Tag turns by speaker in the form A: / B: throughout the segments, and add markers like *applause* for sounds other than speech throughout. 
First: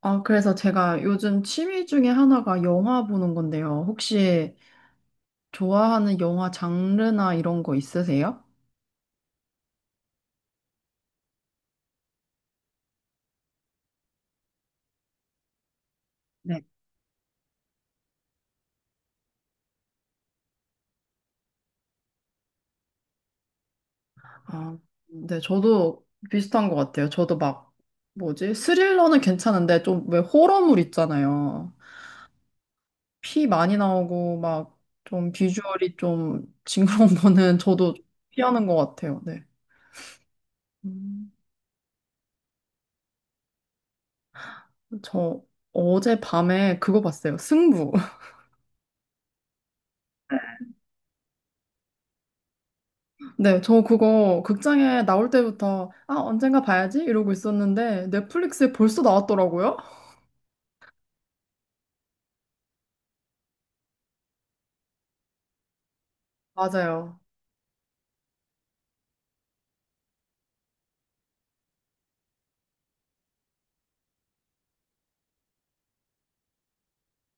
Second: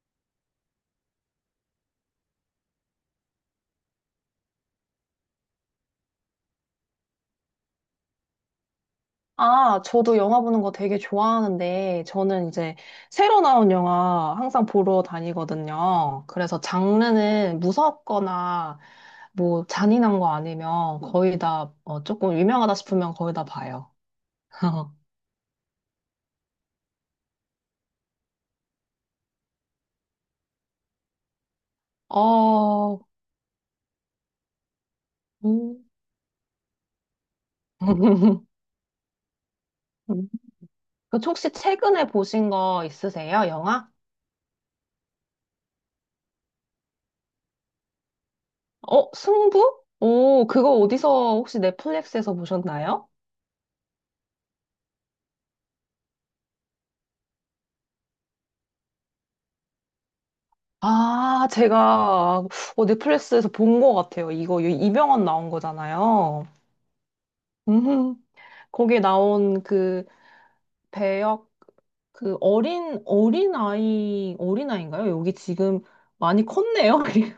A: 아, 그래서 제가 요즘 취미 중에 하나가 영화 보는 건데요. 혹시 좋아하는 영화 장르나 이런 거 있으세요?
B: 아, 저도 영화 보는 거 되게 좋아하는데, 저는 이제 새로 나온 영화 항상 보러 다니거든요. 그래서
A: 네.
B: 장르는 무섭거나 뭐 잔인한 거 아니면 거의 다, 어, 조금 유명하다 싶으면 거의 다 봐요.
A: 아,
B: *laughs*
A: 네, 저도 비슷한 것 같아요. 저도 막, 뭐지? 스릴러는 괜찮은데, 좀 왜 호러물 있잖아요.
B: 어,
A: 피 많이 나오고, 막, 좀
B: 음.
A: 비주얼이 좀 *laughs* 징그러운 거는 저도
B: *laughs*
A: 피하는 것 같아요. 네.
B: 그
A: 음,
B: 혹시 최근에 보신 거 있으세요? 영화?
A: 저 어제 밤에 그거 봤어요. 승부.
B: 어, 승부? 오, 그거 어디서 혹시 넷플릭스에서 보셨나요?
A: 네, 저 그거 극장에 나올 때부터 아, 언젠가 봐야지 이러고 있었는데 넷플릭스에 벌써 나왔더라고요.
B: 아, 제가 어, 넷플릭스에서 본 것 같아요. 이거 이병헌 나온 거잖아요.
A: 맞아요.
B: 음, 거기에 나온 그 배역 그 어린 아이 어린 아이인가요? 여기 지금 많이 컸네요. *laughs* 그리고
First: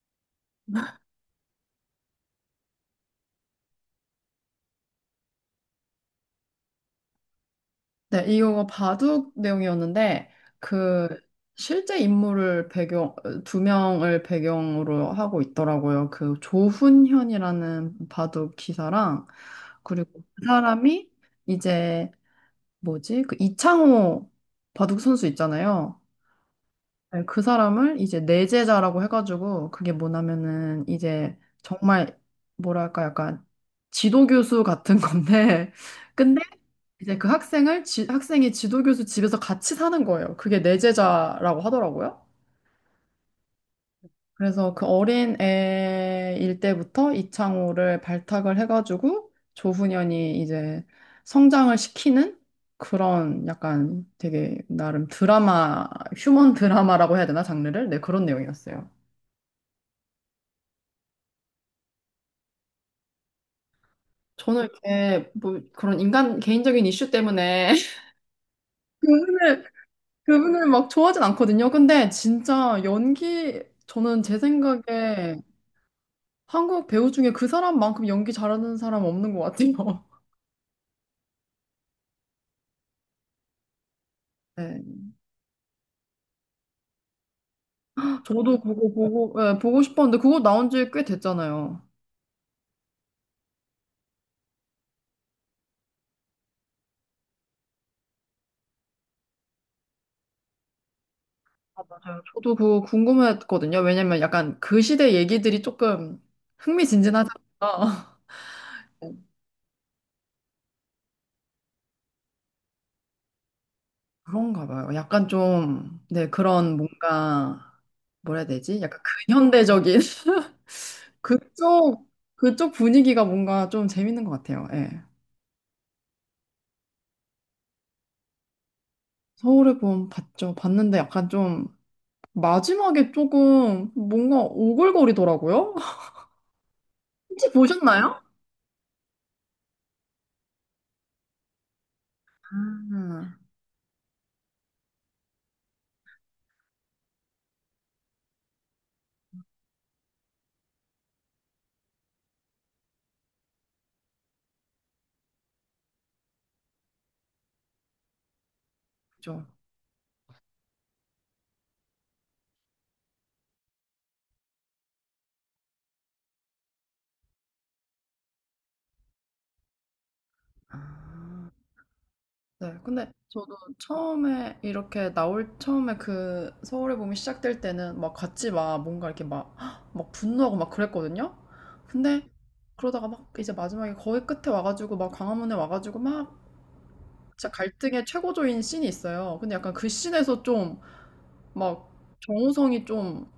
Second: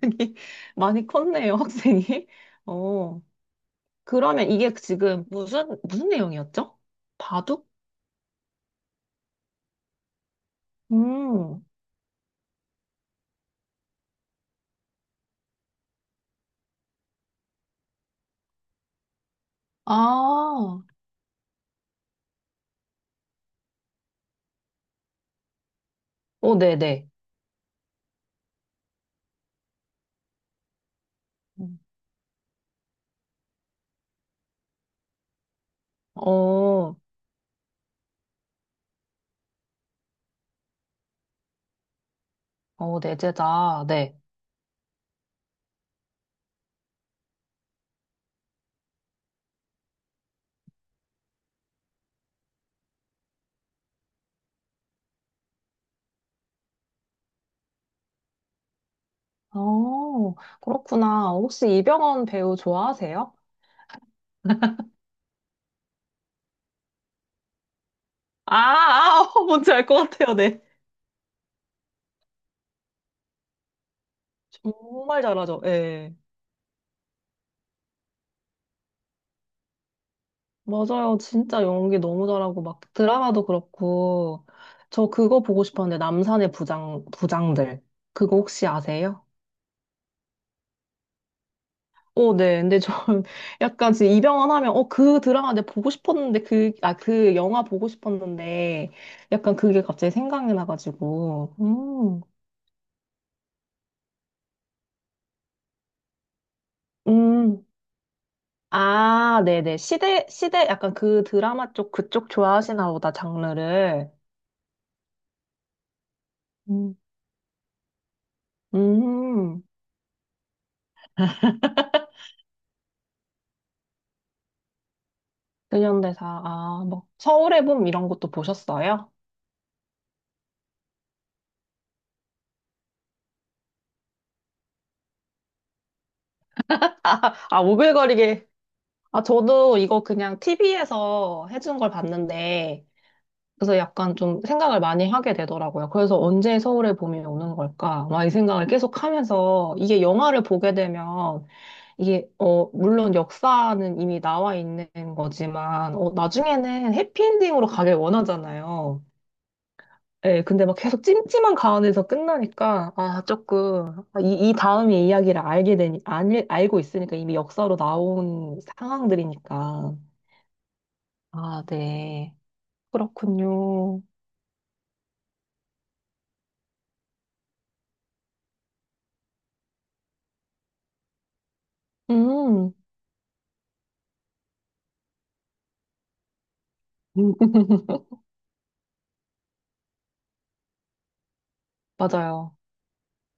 B: 학생이 많이 컸네요, 학생이. 어, 그러면 이게 지금 무슨 내용이었죠? 바둑?
A: 네, 이거 바둑 내용이었는데 그
B: 음,
A: 실제 인물을 배경 두 명을 배경으로 하고 있더라고요. 그 조훈현이라는 바둑 기사랑 그리고 그
B: 아,
A: 사람이 이제 뭐지? 그 이창호 바둑 선수 있잖아요.
B: 오, 네네.
A: 네, 그 사람을 이제 내제자라고 해가지고 그게 뭐냐면은 이제 정말 뭐랄까 약간 지도교수 같은 건데 *laughs* 근데
B: 어,
A: 이제 학생이 지도교수 집에서 같이 사는 거예요. 그게 내제자라고 하더라고요.
B: 어, 내재다. 네.
A: 그래서 그 어린 애일 때부터 이창호를 발탁을 해가지고 조훈현이 이제 성장을 시키는 그런 약간 되게 나름 드라마, 휴먼 드라마라고 해야 되나 장르를? 네, 그런 내용이었어요.
B: 어, 그렇구나. 혹시 이병헌 배우 좋아하세요?
A: 저는 이렇게 뭐 그런 인간 개인적인 이슈 때문에 *laughs*
B: 아, 아, *laughs*
A: 그분을,
B: 뭔지 알 것 같아요, 네.
A: 그분을 막 좋아하진 않거든요. 근데 진짜 연기, 저는 제
B: 정말
A: 생각에
B: 잘하죠, 예.
A: 한국 배우 중에 그 사람만큼 연기 잘하는 사람 없는 것 같아요. *laughs*
B: 맞아요. 진짜 연기 너무 잘하고, 막 드라마도 그렇고.
A: 네,
B: 저 그거 보고 싶었는데, 남산의 부장, 부장들. 그거
A: 저도
B: 혹시
A: 그거
B: 아세요?
A: 보고, 예, 보고 싶었는데 그거 나온 지 꽤 됐잖아요.
B: 오, 네. 근데 저 *laughs* 약간 지금 이병헌 하면, 어, 그 드라마 내가 보고 싶었는데, 그, 아, 그 영화 보고 싶었는데, 약간 그게 갑자기 생각이 나가지고.
A: 아,
B: 음.
A: 맞아요. 저도 그거 궁금했거든요. 왜냐면 약간 그 시대 얘기들이 조금 흥미진진하잖아요.
B: 음.
A: *laughs*
B: 아, 네네. 시대, 시대, 약간 그 드라마 쪽, 그쪽 좋아하시나 보다, 장르를.
A: 그런가 봐요. 약간 좀, 네, 그런
B: 음.
A: 뭔가 뭐라 해야 되지? 약간
B: 음,
A: 근현대적인 *laughs* 그쪽 그쪽 분위기가 뭔가 좀 재밌는 것 같아요. 예.
B: 근현대사. 아, 뭐, 서울의 봄 이런 것도 보셨어요?
A: 서울의 봄 봤죠. 봤는데 약간 좀 마지막에 조금 뭔가 오글거리더라고요. *laughs* 혹시
B: 아,
A: 보셨나요?
B: 오글거리게. 아, 저도 이거 그냥 TV에서 해준 걸 봤는데,
A: 아,
B: 그래서 약간 좀 생각을 많이 하게 되더라고요. 그래서 언제 서울의 봄이 오는 걸까? 막 이 생각을 계속 하면서, 이게 영화를 보게 되면 이게, 어, 물론 역사는 이미 나와 있는 거지만, 어, 나중에는 해피엔딩으로 가길 원하잖아요.
A: 그죠.
B: 예, 근데 막 계속 찜찜한 가운데서 끝나니까, 아, 조금, 아, 이, 이 다음의 이야기를 알게 되니, 알, 알고 있으니까 이미 역사로 나온 상황들이니까.
A: 아.
B: 아, 네.
A: 네, 근데 저도
B: 그렇군요.
A: 처음에 이렇게 나올 처음에 그 서울의 봄이 시작될 때는 막 같이 막 뭔가 이렇게 막, 헉, 막 분노하고 막 그랬거든요. 근데
B: 음,
A: 그러다가 막 이제 마지막에 거의 끝에 와가지고 막 광화문에 와가지고 막 진짜
B: *laughs*
A: 갈등의 최고조인 씬이 있어요. 근데 약간 그 씬에서 좀 막
B: 맞아요.
A: 정우성이 좀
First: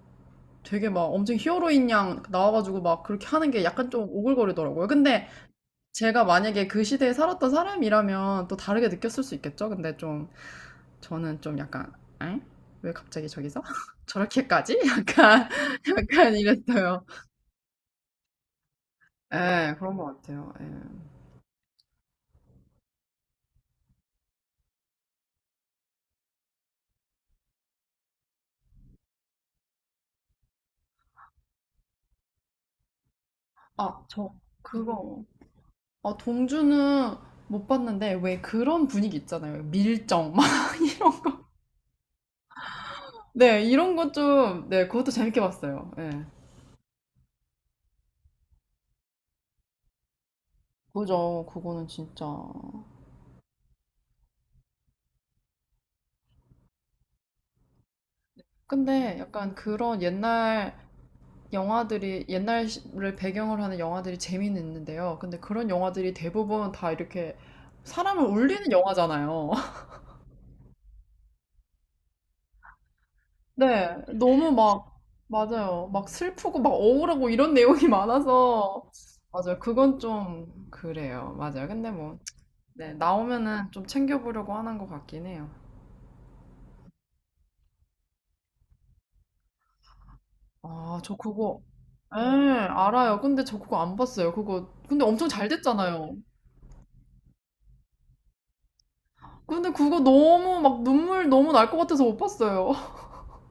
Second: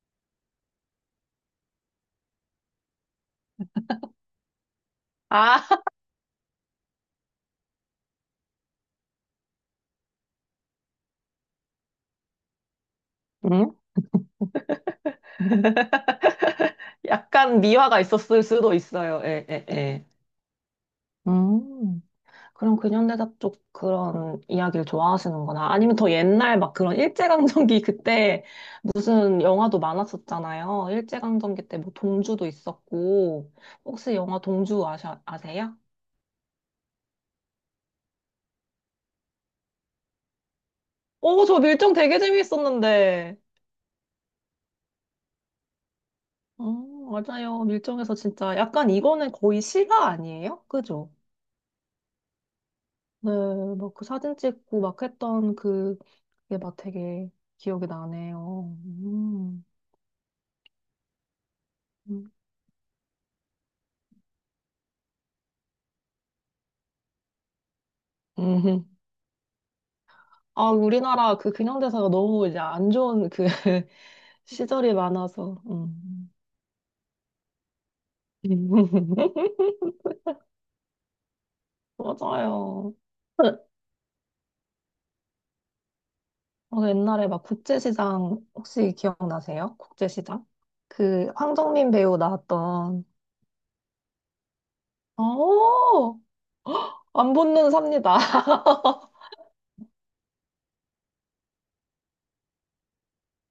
A: 되게 막 엄청 히어로인 양 나와가지고 막 그렇게 하는 게 약간 좀 오글거리더라고요. 근데
B: 아,
A: 제가 만약에 그 시대에 살았던 사람이라면 또 다르게 느꼈을 수 있겠죠? 근데 좀 저는 좀 약간 엥? 왜 갑자기
B: *laughs*
A: 저기서?
B: 음?
A: *laughs* 저렇게까지? 약간 *laughs* 약간 이랬어요.
B: 약간 미화가 있었을 수도 있어요. 예, 예,
A: 예, 그런
B: 예.
A: 것 같아요. 예.
B: 음. 그럼 근현대사 쪽 그런 이야기를 좋아하시는구나. 아니면 더 옛날 막 그런 일제강점기 *laughs* 그때 무슨 영화도 많았었잖아요. 일제강점기 때 뭐 동주도 있었고.
A: 아,
B: 혹시
A: 저
B: 영화 동주 아셔,
A: 그거.
B: 아세요?
A: 아, 동주는 못 봤는데 왜 그런 분위기 있잖아요. 밀정 막 *laughs* 이런 거.
B: 오, 저 밀정 되게 재밌었는데.
A: 네, 이런 것 좀, 네, 그것도 재밌게 봤어요. 예.
B: 어, 맞아요. 밀정에서 진짜 약간 이거는 거의 실화 아니에요? 그죠?
A: 그죠, 그거는 진짜.
B: 네, 막 그 사진 찍고 막 했던 그, 그게 막 되게 기억이 나네요.
A: 근데 약간
B: 음.
A: 그런 옛날을 배경으로 하는 영화들이 재미는 있는데요. 근데 그런 영화들이 대부분 다 이렇게 사람을 울리는
B: 음.
A: 영화잖아요. *laughs*
B: 아, 우리나라 그 근현대사가 너무 이제 안 좋은 그 *laughs*
A: 네, 너무
B: 시절이
A: 막,
B: 많아서.
A: 맞아요. 막
B: 음.
A: 슬프고 막 억울하고 이런 내용이 많아서.
B: *laughs*
A: 맞아요. 그건 좀 그래요. 맞아요. 근데 뭐, 네,
B: 맞아요.
A: 나오면은 좀 챙겨보려고 하는 것 같긴 해요.
B: 어, 옛날에 막 국제시장 혹시 기억나세요? 국제시장?
A: 아, 저
B: 그
A: 그거,
B: 황정민 배우
A: 예,
B: 나왔던
A: 알아요. 근데 저 그거 안 봤어요. 그거, 근데 엄청 잘
B: 어,
A: 됐잖아요.
B: 안 붙는 삽니다. *laughs*
A: 근데 그거 너무 막 눈물 너무 날 것 같아서 못 봤어요. *laughs*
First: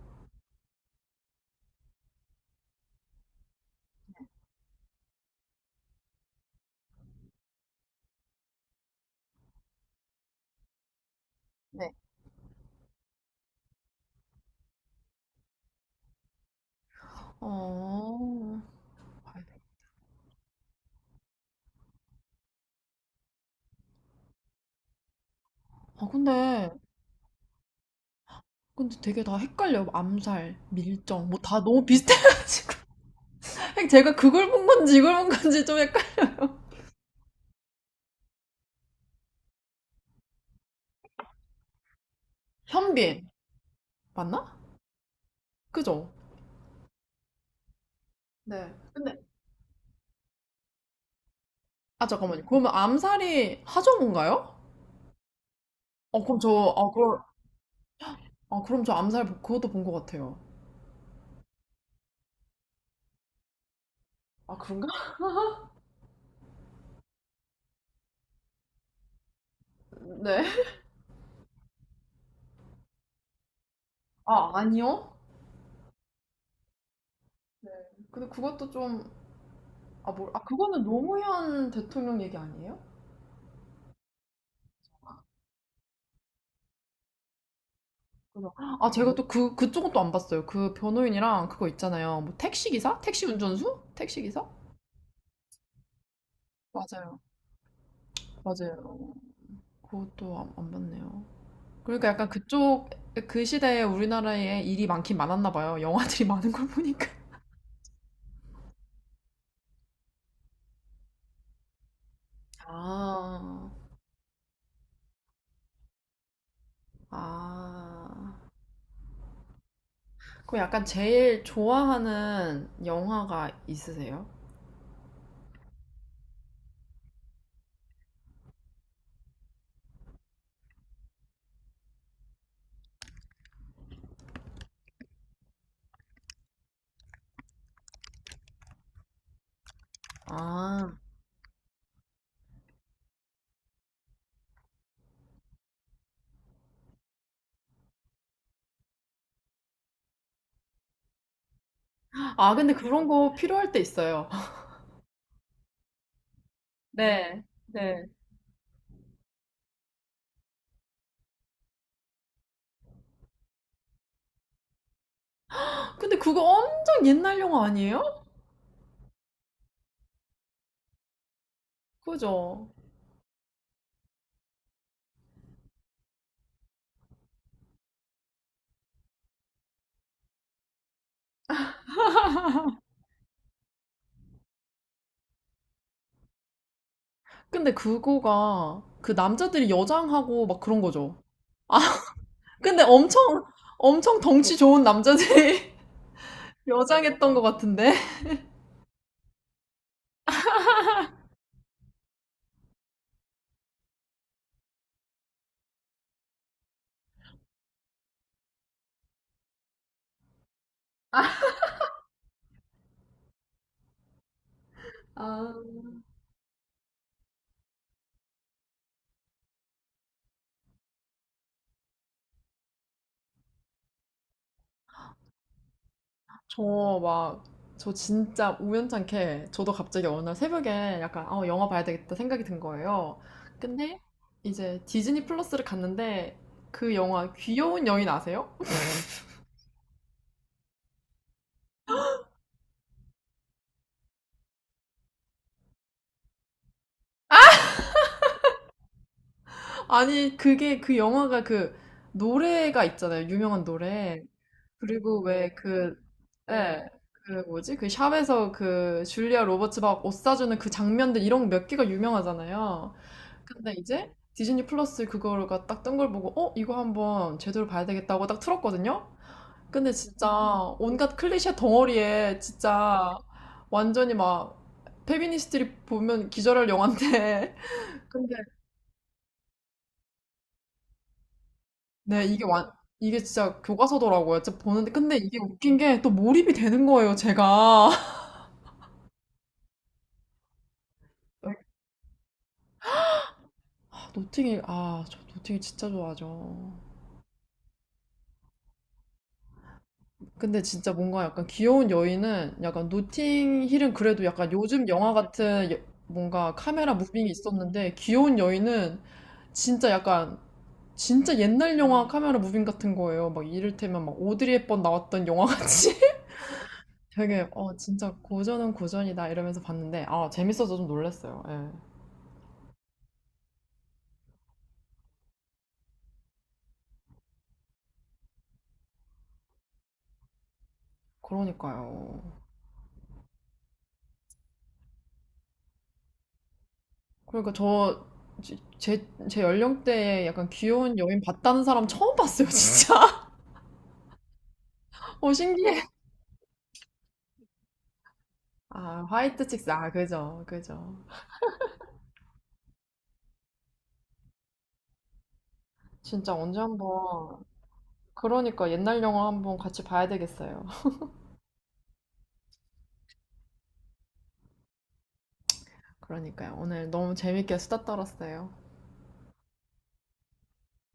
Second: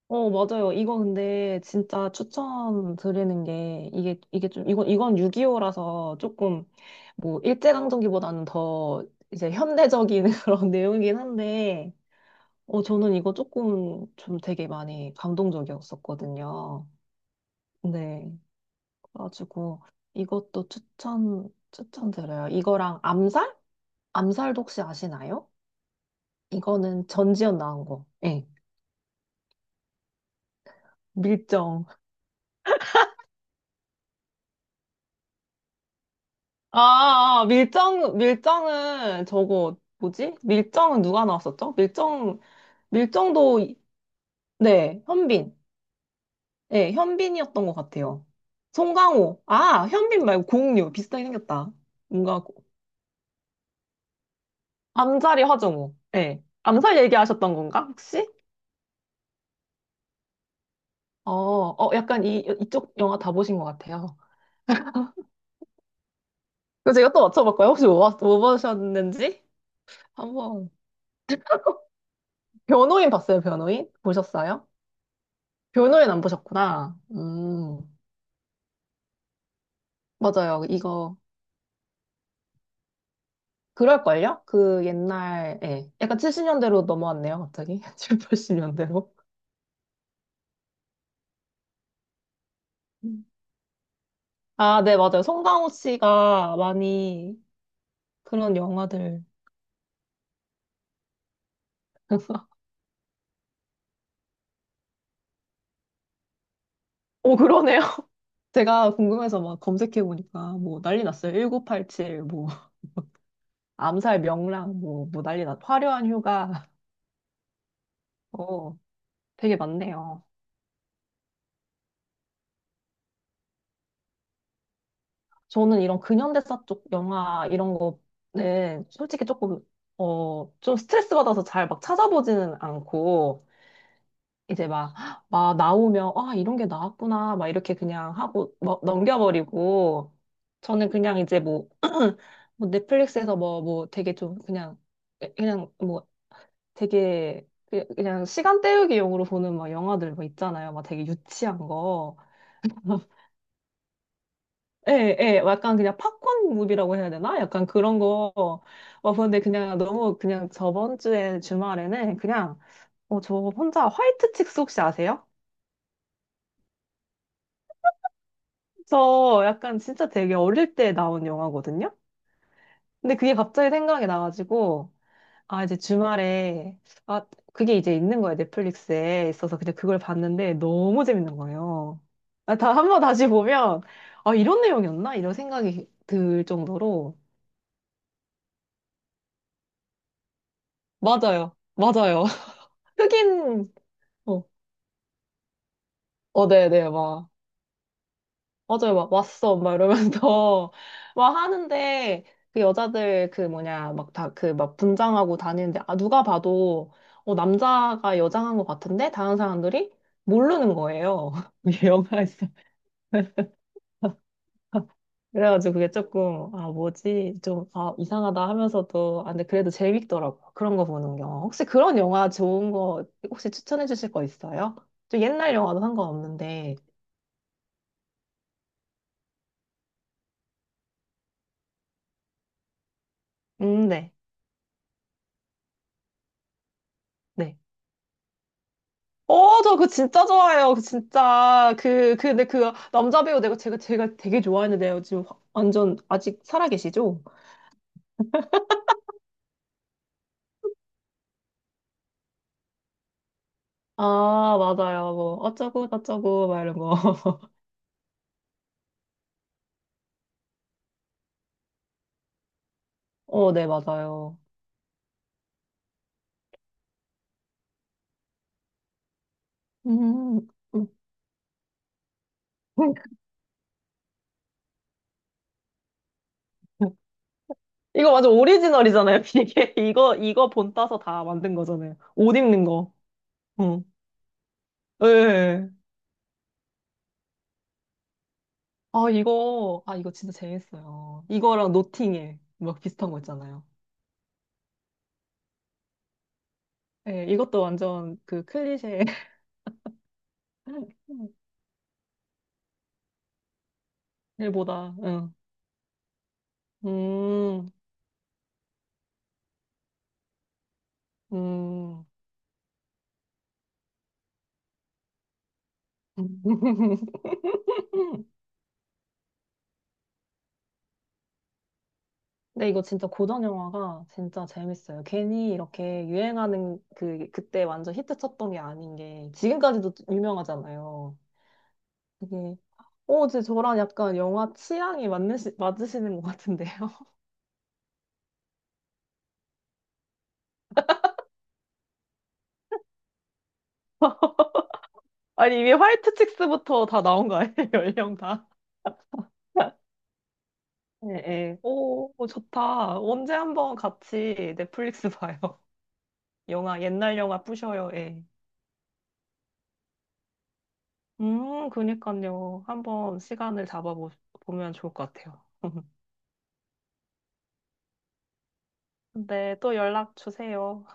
B: 어, 맞아요. 이거 근데 진짜 추천드리는 게 이게 좀 이건 6.25라서 조금 뭐 일제강점기보다는 더 이제 현대적인 *laughs* 그런 내용이긴
A: 네.
B: 한데 어, 저는 이거 조금 좀 되게 많이 감동적이었었거든요.
A: 아,
B: 네. 그래가지고 이것도 추천드려요. 이거랑 암살? 암살도 혹시 아시나요?
A: 아 근데
B: 이거는 전지현 나온 거. 예.
A: 근데 되게 다 헷갈려요. 암살, 밀정 뭐 다 너무
B: 밀정.
A: 비슷해가지고 *laughs* 제가 그걸 본 건지 이걸 본 건지 좀 헷갈.
B: 아, 아, 아. 밀정, 밀정은 저거, 뭐지? 밀정은 누가 나왔었죠? 밀정,
A: 현빈
B: 밀정도, 이-
A: 맞나?
B: 네, 현빈.
A: 그죠?
B: 네 현빈이었던 것 같아요.
A: 네. 근데
B: 송강호. 아, 현빈 말고 공유. 비슷하게 생겼다.
A: 아
B: 뭔가
A: 잠깐만요. 그러면 암살이 하정우인가요?
B: 암살이 화정우.
A: 어 그럼
B: 예.
A: 저 아
B: 암살
A: 그럼
B: 얘기하셨던 건가, 혹시?
A: 아 그럼 저 그것도 본 것 같아요.
B: 어, 어, 약간 이, 이쪽 영화 다 보신 것 같아요.
A: 아 그런가?
B: 그래서 제가 또 맞춰볼까요? 혹시 뭐, 봤- 뭐 보셨는지?
A: *laughs* 네.
B: 한번. 변호인 봤어요, 변호인?
A: 아
B: 보셨어요?
A: 아니요.
B: 변호인 안 보셨구나.
A: 네. 근데 그것도 좀 아 뭘 아
B: 맞아요.
A: 그거는
B: 이거,
A: 노무현 대통령 얘기 아니에요?
B: 그럴걸요? 그 옛날, 예. 약간 70년대로 넘어왔네요, 갑자기. *laughs* 70,
A: 아, 제가
B: 80년대로.
A: 또 그, 그쪽은 또 안 봤어요. 그 변호인이랑 그거 있잖아요. 뭐 택시기사? 택시 운전수? 택시기사?
B: 아, 네, 맞아요. 송강호 씨가
A: 맞아요.
B: 많이 그런
A: 맞아요.
B: 영화들.
A: 그것도 안, 안 봤네요. 그러니까 약간
B: *laughs*
A: 그쪽, 그 시대에 우리나라에 일이 많긴 많았나 봐요. 영화들이 *laughs* 많은 걸 보니까.
B: 오, 그러네요. 제가 궁금해서 막 검색해보니까 뭐 난리 났어요. 1987, 뭐, *laughs*
A: 아,
B: 암살 명랑, 뭐, 뭐 난리 났, 화려한 휴가. *laughs*
A: 아.
B: 어, 되게 많네요.
A: 그럼 약간 제일 좋아하는 영화가 있으세요?
B: 저는 이런 근현대사 쪽 영화 이런 거는 솔직히 조금, 어, 좀 스트레스 받아서 잘 막 찾아보지는 않고, 이제 막, *gasps* 막 나오면, 아, 이런 게 나왔구나, 막 이렇게 그냥 하고, 막 넘겨버리고,
A: 아,
B: 저는 그냥 이제 뭐, 뭐 넷플릭스에서 뭐, 뭐 되게 좀 그냥, 그냥 뭐 되게 그- 그냥 시간 때우기용으로 보는 막 영화들 뭐 있잖아요. 막 되게 유치한 거.
A: 아, 근데 그런
B: *laughs*
A: 거 필요할 때 있어요. *laughs*
B: 예, 예, 약간 그냥 팝콘 무비라고 해야 되나?
A: 네,
B: 약간 그런
A: 네.
B: 거. 어, 근데 그냥 너무 그냥 저번 주에 주말에는 그냥, 어, 저 혼자 화이트 칙스 혹시 아세요?
A: 근데 그거 엄청 옛날 영화 아니에요?
B: 저 약간 진짜 되게 어릴 때 나온 영화거든요?
A: 그죠?
B: 근데 그게 갑자기 생각이 나가지고, 아, 이제 주말에, 아, 그게 이제 있는 거예요. 넷플릭스에 있어서 그냥 그걸 봤는데 너무 재밌는 거예요. 아,
A: *laughs*
B: 다, 한번 다시 보면, 아, 이런 내용이었나? 이런 생각이 들 정도로.
A: 근데 그거가 그 남자들이 여장하고 막 그런 거죠.
B: 맞아요.
A: 아,
B: 맞아요.
A: 근데
B: *laughs* 흑인,
A: 엄청
B: 어,
A: 덩치 좋은 남자들이 *laughs*
B: 어, 네네, 막,
A: 여장했던 것 같은데?
B: 맞아요, 막, 왔어, 막 이러면서, *laughs* 막 하는데, 그 여자들, 그 뭐냐, 막 다, 그 막 분장하고 다니는데, 아, 누가 봐도, 어, 남자가 여장한 것 같은데? 다른 사람들이? 모르는 거예요. *laughs* 이 영화에서.
A: 아,
B: 그래가지고 그게 조금, 아, 뭐지? 좀, 아, 이상하다 하면서도, 아, 근데 그래도 재밌더라고 그런 거 보는 게. 혹시 그런 영화 좋은 거, 혹시 추천해 주실 거 있어요? 좀 옛날 영화도
A: 저
B: 상관없는데.
A: 막, 저 진짜 우연찮게 저도 갑자기 어느 날 새벽에 약간, 영화 봐야 되겠다 생각이 든 거예요. 근데
B: 네.
A: 이제 디즈니 플러스를 갔는데 그 영화
B: 네.
A: 귀여운 여인 아세요?
B: 어, 저 그거 진짜 좋아해요. 그 진짜. 그, 그, 근데 그 남자 배우 내가 제가, 제가 되게 좋아하는데요. 지금 확- 완전 아직 살아계시죠?
A: 아니, 그게 그 영화가 그 노래가 있잖아요. 유명한 노래.
B: 아, 맞아요.
A: 그리고
B: 뭐,
A: 왜
B: 어쩌고
A: 그,
B: 저쩌고,
A: 네.
B: 막 이런
A: 예,
B: 거.
A: 그
B: *laughs*
A: 뭐지? 그 샵에서 그 줄리아 로버츠 막 옷 사주는 그 장면들 이런 몇 개가 유명하잖아요.
B: 어, 네,
A: 근데 이제
B: 맞아요.
A: 디즈니 플러스 그거가 딱 뜬 걸 보고, 어? 이거 한번 제대로 봐야 되겠다고 딱 틀었거든요? 근데 진짜
B: 음. 음.
A: 온갖 클리셰 덩어리에 진짜
B: *laughs*
A: 완전히 막 페미니스트들이 보면 기절할 영화인데. *laughs*
B: 이거 완전
A: 근데
B: 오리지널이잖아요, 이게. *laughs* 이거, 이거 본 따서 다 만든 거잖아요.
A: 네,
B: 옷
A: 이게
B: 입는
A: 완,
B: 거.
A: 이게 진짜
B: 응.
A: 교과서더라고요. 진짜 보는데. 근데 이게
B: 예.
A: 웃긴 게 또 몰입이 되는 거예요, 제가.
B: 아, 이거, 아, 이거 진짜 재밌어요. 이거랑
A: *laughs*
B: 노팅에 막 비슷한 거 있잖아요.
A: 아, 노팅힐, 아, 저 노팅힐 진짜 좋아하죠.
B: 예, 이것도 완전 그 클리셰.
A: 근데 진짜 뭔가 약간
B: *laughs*
A: 귀여운 여인은 약간 노팅힐은 그래도 약간 요즘
B: 일보다,
A: 영화
B: 응.
A: 같은 여- 뭔가 카메라 무빙이
B: 음,
A: 있었는데 귀여운 여인은 진짜 약간 진짜 옛날
B: 음.
A: 영화 카메라 무빙 같은 거예요. 막 이를테면 막 오드리 헵번 나왔던 영화 같이 *laughs*
B: *laughs*
A: 되게 어 진짜 고전은 고전이다 이러면서 봤는데 아 재밌어서 좀 놀랐어요. 예.
B: 근데 이거 진짜 고전 영화가 진짜 재밌어요. 괜히 이렇게 유행하는 그, 그때 완전 히트 쳤던 게 아닌 게 지금까지도 유명하잖아요.
A: 그러니까요.
B: 되게 오, 제 저랑 약간 영화 취향이 맞으시는 것 같은데요. *laughs*
A: 그러니까 저, 제 연령대에 약간 귀여운 여인 봤다는 사람 처음 봤어요, 진짜. *laughs* 어,
B: 아니, 이미
A: 신기해.
B: 화이트 칙스부터 다 나온 거 아니에요? *laughs* 연령 다.
A: 아, 화이트 칙스. 아,
B: *laughs*
A: 그죠.
B: 네, 네. 오, 오, 좋다. 언제 한번 같이 넷플릭스 봐요.
A: 진짜
B: *laughs*
A: 언제
B: 영화, 옛날 영화
A: 한번,
B: 뿌셔요. 예.
A: 그러니까 옛날 영화 한번 같이 봐야 되겠어요. *laughs*
B: 그니까요. 한번 시간을 잡아보면 좋을 것 같아요. *laughs*
A: 그러니까요. 오늘 너무 재밌게 수다 떨었어요.
B: 네, 또 연락 주세요.